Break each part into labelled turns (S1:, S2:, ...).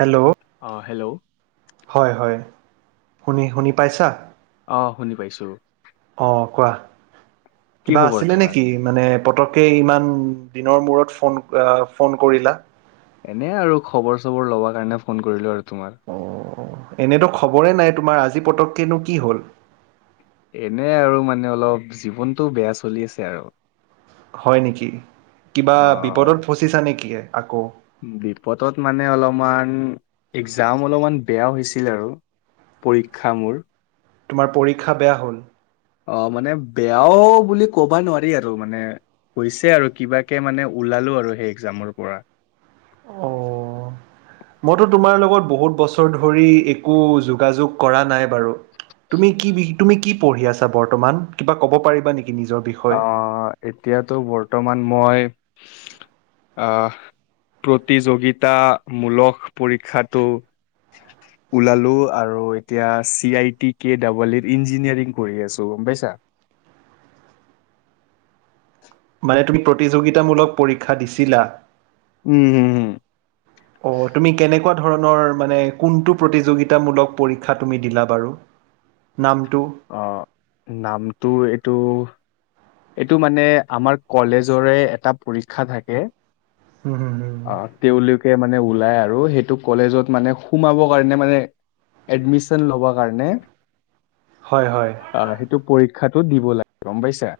S1: Hello?
S2: অ' hello?
S1: হয় হয় শুনি শুনি পাইছা?
S2: অ' শুনি পাইছোঁ।
S1: অ' কোৱা
S2: কি
S1: কিবা
S2: খবৰ
S1: আছিলে
S2: তোমাৰ
S1: নেকি? মানে পতককৈ ইমান দিনৰ মূৰত ফোন ফোন কৰিলা।
S2: এনে আৰু খবৰ চবৰ ল'ব কাৰণে ফোন কৰিলো আৰু তোমাক।
S1: অ' এনেতো খবৰে নাই তোমাৰ আজি পতককনো কি হ'ল?
S2: এনে আৰু মানে অলপ জীৱনটো বেয়া চলি আছে আৰু।
S1: হয় নেকি কিবা
S2: অ
S1: বিপদত ফচিছা নেকি আকৌ।
S2: বিপদত মানে অলপমান এক্জাম অলপমান বেয়া হৈছিল আৰু। পৰীক্ষা মোৰ।
S1: তোমাৰ পৰীক্ষা বেয়া হ'ল?
S2: অ' মানে বেয়াও বুলি ক'বা নোৱাৰি আৰু মানে হৈছে আৰু কিবাকে মানে ওলালো আৰু সেই এক্জামৰ পৰা।
S1: অ'। মইতো তোমাৰ লগত বহুত বছৰ ধৰি একো যোগাযোগ কৰা নাই বাৰু। তুমি কি তুমি কি পঢ়ি আছা্তমান কিবা ক'ব পাৰিবা নেকি নিজৰ বিষয়ে
S2: অঁ', এতিয়াতো বৰ্তমান মই আহ প্ৰতিযোগিতাামূলক পৰীক্ষাটো
S1: [inaudible]
S2: ওলালো আৰু এতিয়া C I T K double E engineering কৰি আছো গম পাইছা। [inaudible]
S1: মানে তুমি প্ৰতিযোগিতামূলক পৰীক্ষা দিছিলা।
S2: উম, হুম হুম।
S1: [inaudible] অ', তুমি কেনেকুৱা ধৰণৰ মানে কোনটো প্ৰতিযোগিতামূলক পৰীক্ষা তুমি দিলা বাৰু? নামটো?
S2: অ', নামটো এইটো এইটো মানে আমাৰ কলেজৰে এটা পৰীক্ষা থাকে।
S1: উম, হুম হুম।
S2: অ তেওঁলোকে মানে ওলাই আৰু সেইটো কলেজত মানে সোমাব কাৰণে মানে এডমিচন লবৰ কাৰণে
S1: হয় হয়।
S2: অ', সেইটো পৰীক্ষাটো দিব লাগিব গম পাইছা।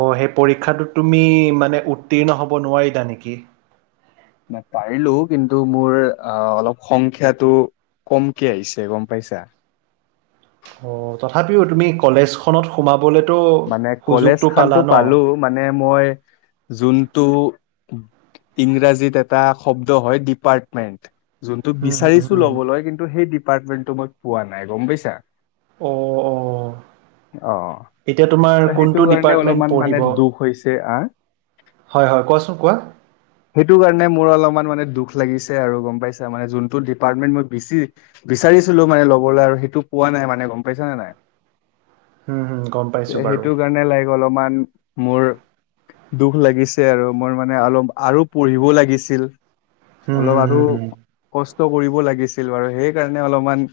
S1: অ', সেই পৰীক্ষাটো তুমি মানে উত্তীৰ্ণ হ'ব নোৱাৰিলা নেকি?
S2: নাই পাৰিলো কিন্তু মোৰ অ অলপ সংখ্যাটো কমকে আহিছে গম পাইছা।
S1: অ', তথাপিও তুমি কলেজখনত সোমাবলেতো
S2: মানে কলেজ
S1: সুযোগতটো
S2: খানতো
S1: পালা ন?
S2: পালো মানে মই যোনটো ইংৰাজীত এটা শব্দ হয় ডিপাৰ্টমেণ্ট। যোনটো
S1: হম হম
S2: বিচাৰিছো
S1: হম
S2: ল'বলৈ কিন্তু সেই ডিপাৰ্টমেণ্টটো মই পোৱা নাই গম পাইছা।
S1: অ' অ'
S2: আহ।
S1: এতিয়া তোমাৰ
S2: ত সেইটো
S1: কোনটো
S2: কাৰণে
S1: ডিপাৰ্টমেণ্ট
S2: অলপমান
S1: পঢ়িব?
S2: মানে দুখ হৈছে আহ
S1: হয় হয় কোৱাচোন কোৱা।
S2: সেইটো কাৰণে মোৰ অলপমান মানে দুখ লাগিছে আৰু গম পাইছা মানে যোনটো ডিপাৰ্টমেন্ট মই বেছি বিচাৰিছিলো মানে ল'বলৈ আৰু সেইটো পোৱা নাই মানে গম পাইছা নে নাই।
S1: উম, হুম গম পাইছোঁ বাৰু।
S2: সেইটো কাৰণে লাইক অলপমান মোৰ দুখ লাগিছে আৰু মোৰ মানে অলপ আৰু পঢ়িবও লাগিছিল।
S1: হম
S2: অলপ
S1: হম
S2: আৰু
S1: হম
S2: কষ্ট কৰিব লাগিছিল বাৰু সেইকাৰণে অলপমান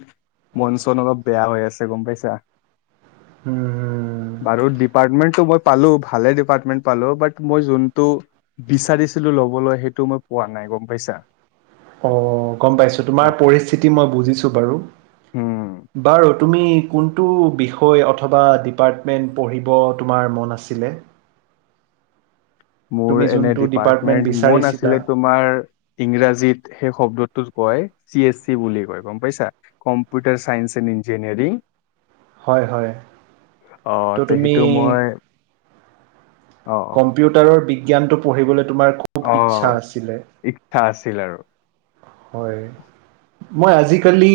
S2: মন চন অলপ বেয়া হৈ আছে গম পাইছা।
S1: উম, হুম।
S2: বাৰু ডিপাৰ্টমেন্টটো মই পালো ভালে ডিপাৰ্টমেন্ট পালো বাট মই যোনটো বিচাৰিছিলো লবলৈ সেইটো মই পোৱা নাই গম পাইছা।
S1: অ', গম পাইছো তোমাৰ
S2: অ
S1: পৰিস্থিতি মই বুজিছোঁ বাৰু।
S2: উম
S1: বাৰু তুমি কোনটো বিষয় অথবা ডিপাৰ্টমেণ্ট পঢ়িব তোমাৰ মন আছিলে?
S2: মোৰ
S1: তুমি
S2: এনে
S1: যোনটো ডিপাৰ্টমেণ্ট
S2: ডিপাৰ্টমেন্ট মন
S1: বিচাৰিছিলা
S2: আছিলে তোমাৰ ইংৰাজীত সেই শব্দটো কয় চি এছ চি বুলি কয় গম পাইছা। Computer science and engineering.
S1: হয় হয়।
S2: অহ
S1: ত'
S2: তে
S1: তুমি
S2: সেইটো মই অ'।
S1: কম্পিউটাৰৰ বিজ্ঞানটো পঢ়িবলৈ তোমাৰ খুব ইচ্ছা
S2: অ',
S1: আছিলে।
S2: ইচ্ছা আছিল আৰু।
S1: হয়। মই আজিকালি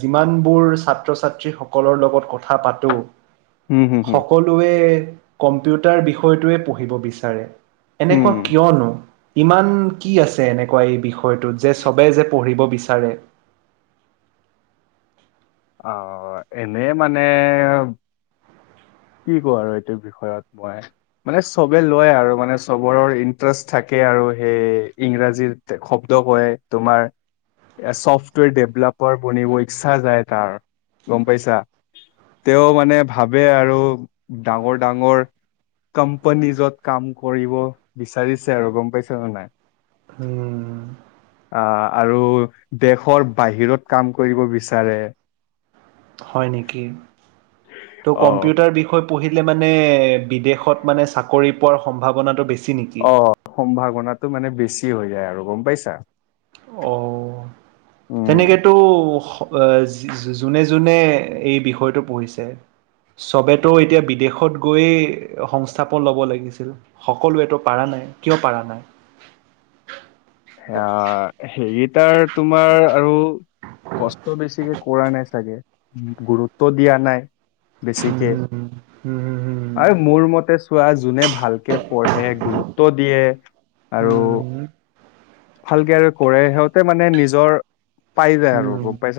S1: যিমানবোৰ ছাত্ৰ ছাত্ৰী সকলৰ লগত কথা পাতো।
S2: হম হম
S1: [inaudible]
S2: হম
S1: সকলোৱে কম্পিউটাৰ বিষয়টোৱে পঢ়িব বিচাৰে
S2: হম
S1: এনেকুৱা কিয়নো ইমান কি আছে এনেকুৱা এই বিষয়টোত যে ছবে যে পঢ়িব বিচাৰে।
S2: অ', এনেই মানে কি কওঁ আৰু এইটো বিষয়ত মই। মানে চবে লয় আৰু মানে চবৰৰ ইণ্টাৰেষ্ট থাকে আৰু সেই ইংৰাজীৰ শব্দ কয় তোমাৰ চফ্টৱেৰ ডেভলপাৰ বনিব ইচ্ছা যায়। কাৰণ গম পাইছা। তেওঁ মানে ভাবে আৰু ডাঙৰ ডাঙৰ কোম্পানীযত কাম কৰিব বিচাৰিছে আৰু গম পাইছে ন নাই।
S1: উম।
S2: অ', আৰু দেশৰ বাহিৰত কাম কৰিব বিচাৰে।
S1: হয় নেকি? ত'
S2: অ
S1: কম্পিউটাৰ বিষয়ে পঢ়িলে মানে বিদেশত মানে চাকৰি পোৱাৰ সম্ভাৱনাটো বেছি নেকি?
S2: অ', সম্ভাৱনাটো মানে বেছি হৈ যায় আৰু গম পাইছা।
S1: অ'।
S2: উম
S1: তেনেকেতো যোনে যোনে এই বিষয়টো পঢ়িছে। চবেতো এতিয়া বিদেশত গৈয়ে সংস্থাপন ল'ব লাগিছিল। সকলোৱেটো পাৰা নাই কিয় পাৰা নাই?
S2: অ', সেই কিতাৰ তোমাৰ আৰু কষ্ট বেছিকে কৰা নাই চাগে। গুৰুত্ব দিয়া নাই বেছিকে আৰু মোৰ মতে চোৱা যোনে ভালকে পঢ়ে গুৰুত্ব দিয়ে আৰু ভালকে আৰু কৰে সিহঁতে মানে নিজৰ পাই যায় আৰু গম পাই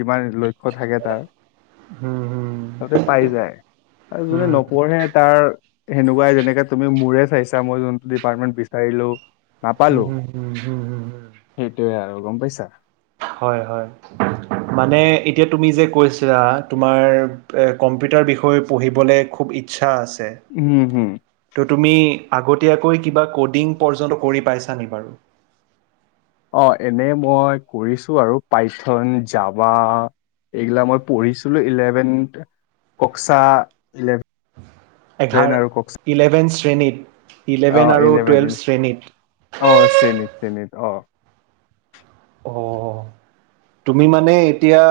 S2: যিমান লক্ষ্য থাকে তাৰ তাতে পাই যায়। আৰু যোনে নপঢ়ে তাৰ সেনেকুৱাই যেনেকে তুমি মোৰে চাইছা মই যোনটো ডিপাৰ্টমেন্ট বিচাৰিলো নাপালো।
S1: উম, হম, হম, হম।
S2: সেইটোৱে আৰু গম পাইছা।
S1: হয়, হয়। মানে এতিয়া তুমি যে কৈছা তোমাৰ কম্পিউটাৰ বিষয়ে পঢ়িবলৈ খুব ইচ্ছা আছে।
S2: উম, হম।
S1: ত' তুমি আগতীয়াকৈ কিবা ক'ডিং পৰ্যন্ত কৰি পাইছানে বাৰু?
S2: অ', এনে মই কৰিছো আৰু পাইথন যাবা। এইগিলাক মই পঢ়িছিলো ইলেভেন কক্সা ইলেভেন
S1: এঘাৰ
S2: আৰু কক্সা
S1: ইলেভেন শ্ৰেণীত ইলেভেন আৰু টুৱেলভ শ্ৰেণীত।
S2: অ', শ্ৰেণীত অ'।
S1: অ',। তুমি মানে এতিয়া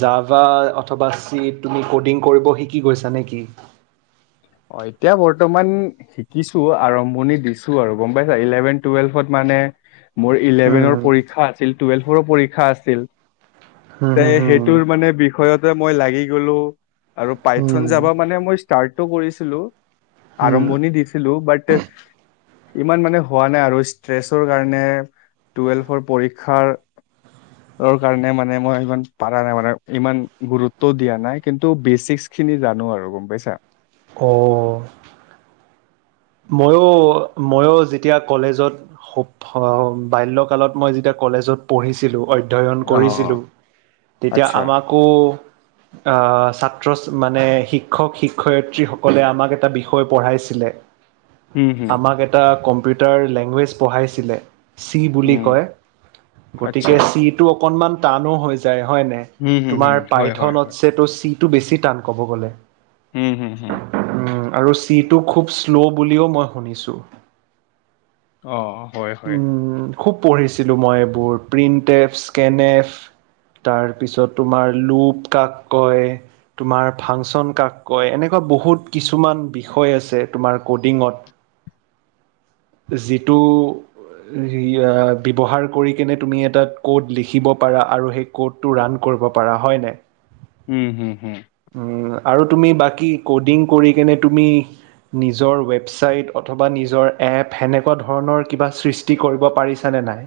S1: জাবা অথবা চি তুমি কডিং কৰিব শিক কি কৰিছা নে কি?
S2: অ', এতিয়া বৰ্তমান শিকিছো আৰম্ভণি দিছো আৰু গম পাইছা ইলেভেন টুৱেল্ভত মানে মোৰ ইলেভেনৰ
S1: উম,
S2: পৰীক্ষা আছিল টুৱেলভৰো পৰীক্ষা আছিল।
S1: হুম,
S2: তে
S1: হুম, হুম,
S2: সেইটোৰ মানে বিষয়তে মই লাগি গ'লো। আৰু পাইথন
S1: হুম,
S2: জাবা মানে মই ষ্টাৰ্টটো কৰিছিলো।
S1: হুম।
S2: আৰম্ভণি দিছিলো বাত ইমান মানে হোৱা নাই আৰু ষ্ট্ৰেছৰ কাৰণে টুৱেলভৰ পৰীক্ষাৰ
S1: [inaudible]
S2: কাৰণে মানে মই ইমান পাৰা নাই মানে ইমান গুৰুত্ব দিয়া নাই। কিন্তু বেছিক খিনি জানো আৰু গম পাইছা।
S1: [inaudible] [inaudible] ময়ো ময়ো যেতিয়া কলেজত বাল্যকালত মই যেতিয়া কলেজত পঢ়িছিলো অধ্যয়ন
S2: অ অ
S1: কৰিছিলোঁ তেতিয়া
S2: আচ্ছা
S1: আমাকো অ', ছাত্ৰ মানে শিক্ষক শিক্ষয়িত্ৰীসকলে আমাক এটা বিষয় পঢ়াইছিলে
S2: উম হুম
S1: আমাক এটা কম্পিউটাৰ লেংগুৱেজ পঢ়াইছিলে চি বুলি
S2: উম
S1: কয়
S2: আচ্ছা
S1: গতিকে চি টো অকনমান টানো হৈ যায় হয় নাই।
S2: উম হুম হুম
S1: তোমাৰ
S2: হয় হয় হয়
S1: পাইথনতছে তো চিটো বেছি টান কব গ'লে।
S2: হুম হুম হুম।
S1: আৰু চিটো খুব শ্ল' বুলিও মই শুনিছোঁ
S2: অ', হয় হয়।
S1: উম, খুব পঢ়িছিলোঁ মই এইবোৰ প্ৰিণ্ট এফ স্কেনএফ তাৰপিছত তোমাৰ লোপ কাক কয় তোমাৰ ফাংচন কাক কয় এনেকুৱা বহুত কিছুমান বিষয় আছে তোমাৰ ক'ডিঙত যিটো ব্যৱহাৰ কৰি কেনে তুমি এটা ক'ড লিখিব পাৰা আৰু সেই ক'টো ৰাণ কৰিব পাৰা হয়নে
S2: উম হুম হুম।
S1: আৰু তুমি বাকী ক'ডিং কৰি কিনে তুমি নিজৰ ৱেবছাইট অথবা নিজৰ এপ সেনেকুৱা ধৰণৰ কিবা সৃষ্টি কৰিব পাৰিছানে নাই?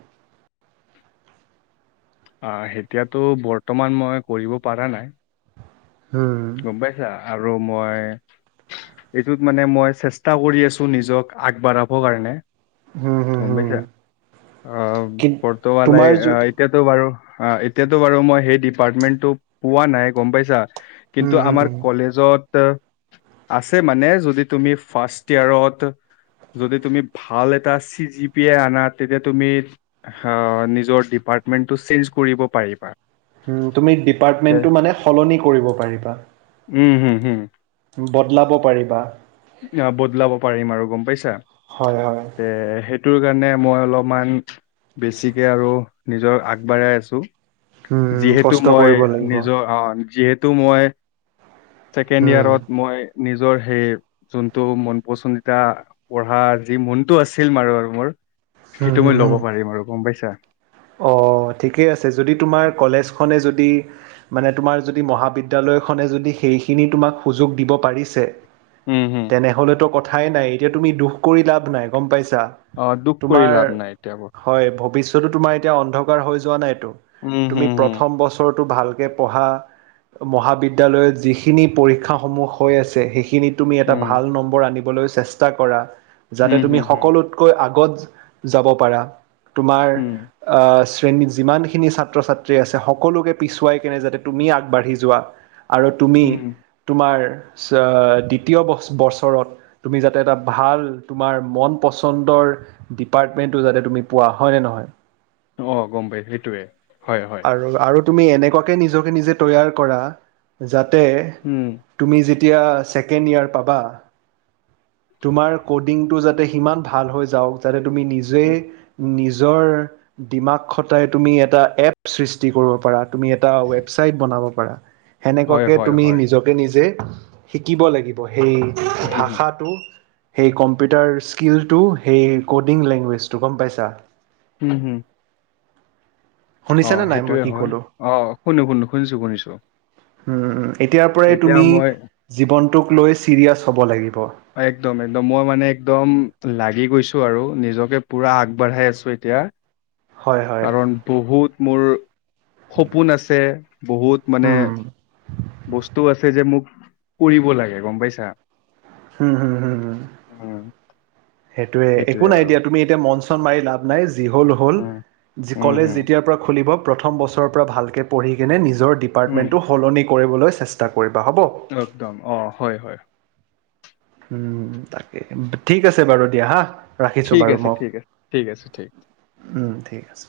S2: অ', এতিয়াতো বৰ্তমান মই কৰিব পাৰা নাই।
S1: উম।
S2: গম পাইছা আৰু মই এইটোত মানে মই চেষ্টা কৰি আছো নিজক আগবাঢ়াব কাৰণে
S1: হুম, হুম,
S2: গম
S1: হুম,
S2: পাইছা অ',
S1: কি
S2: [unintelligible]
S1: তোমাৰ য
S2: এতিয়াতো বাৰু অ এতিয়াতো বাৰু মই সেই ডিপাৰ্টমেন্টটো পোৱা নাই গম পাইছা কিন্তু
S1: হুম, হুম,
S2: আমাৰ
S1: হুম।
S2: কলেজত আছে মানে যদি তুমি ফাৰ্ষ্ট ইয়েৰত যদি তুমি ভাল এটা চি জি পি এ আনা তেতিয়া তুমি নিজৰ ডিপাৰ্টমেন্টটো চেঞ্জ কৰিব পাৰিবা
S1: তুমি
S2: তে
S1: ডিপাৰ্টমেণ্টটো মানে সলনি কৰিব পাৰিবা।
S2: উম হুম হুম।
S1: বদলাব পাৰিবা।
S2: বদলাব পাৰিম আৰু গম পাইছা
S1: হয়, হয়।
S2: তে সেই সটোৰ কাৰণে মই অলপমান বেছিকে আৰু নিজৰ আগবাঢ়াই আছো
S1: উম,
S2: যিহেতু
S1: কষ্ট কৰিব
S2: মই
S1: লাগিব।
S2: নিজৰ অ', যিহেতু মই ছেকেণ্ড
S1: উম,
S2: ইয়াৰত মই নিজৰ সেই যোনটো মন পচন্দিতা পঢ়া যি মনতটো আছিল মাৰ আৰু মোৰ
S1: হুম,
S2: সেইটো
S1: হুম,
S2: মই ল'ব
S1: হুম।
S2: পাৰিম আৰু গম পাইছা
S1: অ', ঠিকেই আছে যদি তোমাৰ কলেজখনে যদি মানে তোমাৰ যদি মহাবিদ্যালয়খনে যদি সেইখিনি তোমাক সুযোগ দিব পাৰিছে
S2: উম হুম
S1: তেনেহলেতো কথাই নাই এতিয়া তুমি দুখ কৰি লাভ নাই গম পাইছা
S2: অ', দুখ কৰি
S1: তোমাৰ
S2: লাভ নাই এতিয়াবোৰ
S1: হয় ভৱিষ্যতো তোমাৰ এতিয়া অন্ধকাৰ হৈ যোৱা নাইতটো
S2: উম
S1: তুমি
S2: হুম হুম
S1: প্ৰথম বছৰটো ভালকে পঢ়া মহাবিদ্যালয়ত যিখিনি পৰীক্ষাসমূহ হৈ আছে সেইখিনিত তুমি এটা
S2: উম
S1: ভাল নম্বৰ আনিবলৈ চেষ্টা কৰা যাতে
S2: হুম
S1: তুমি
S2: হুম হুম
S1: সকলতকৈ কৈ আগত যাব পাৰা তোমাৰ
S2: উম
S1: শ্ৰেণীত যিমানখিনি ছাত্ৰ ছাত্ৰী আছে সকলোকে পিছুৱাই কেনে যাতে তুমি আগবাঢ়ি যোৱা। আৰু তুমি
S2: উম
S1: তোমাৰ দ্বিতীয় বছৰত তুমি যাতে এটা ভাল তোমাৰ মন পচন্দৰ ডিপাৰ্টমেণ্টটো যাতে তুমি পোৱা হয় নে নহয়
S2: অঁ গম পায় সেইটোৱে হয় হয়
S1: আৰু আৰু তুমি এনেকুৱাকৈ নিজকে নিজে তৈয়াৰ কৰা যাতে
S2: উম
S1: তুমি যেতিয়া ছেকেণ্ড ইয়োৰ পাবা তোমাৰ ক'ডিংটো যাতে সিমান ভাল হৈ যাওক যাতে তুমি নিজেই
S2: উম,
S1: নিজৰ দিমাক খটাই তুমি এটা এপ সৃষ্টি কৰিব পাৰা তুমি এটা ৱেবচাইট বনাব পাৰা
S2: হয়
S1: সেনেকুৱাকৈ
S2: হয়
S1: তুমি
S2: হয়
S1: নিজকে নিজে শিকিব লাগিব সেই
S2: উম হুম
S1: ভাষাটো সেই কম্পিউটাৰ স্কিলটো সেই ক'ডিং লেংগুৱেজটো গম পাইছা
S2: হম হুম অ
S1: শুনিছানে নাই মই
S2: সেইটোয়ে
S1: কি
S2: হয়
S1: ক'লো
S2: অ শুনো শুনো শুনিছো শুনিছো
S1: উম এতিয়াৰ পৰাই
S2: এতিয়া
S1: তুমি
S2: মই
S1: জীৱনটোক লৈ চিৰিয়াছ হব লাগিব
S2: একদম একদম মই মানে একদম লাগি গৈছোঁ আৰু নিজকে পূৰা আগবাঢ়াই আছোঁ এতিয়া
S1: হয় হয়
S2: কাৰণ বহুত মোৰ সপোন আছে বহুত মানে
S1: উম
S2: বস্তু আছে যে মোক কৰিব লাগে গম পাইছা
S1: হম হুম হুম হ
S2: উম,
S1: সেইটোয়ে একো
S2: সেইটোৱে
S1: নাই
S2: আৰু
S1: দিয়া তুমি এতিয়া মন চন মাৰি লাভ নাই যি হ'ল হ'ল
S2: উম উম,
S1: কলেজ
S2: হম
S1: যেতিয়াৰ পৰা খুলিব প্ৰথম বছৰৰ পৰা ভালকৈ পঢ়ি কিনে নিজৰ
S2: উম,
S1: ডিপাৰ্টমেণ্টটো সলনি কৰিবলৈ চেষ্টা কৰিবা হ'ব
S2: একদম অ হয় হয়
S1: উম তাকে ঠিক আছে বাৰু দিয়া হা ৰাখিছোঁ
S2: ঠিক
S1: বাৰু
S2: আছে
S1: মোক
S2: ঠিক আছে ঠিক আছে ঠিক
S1: ঠিক আছে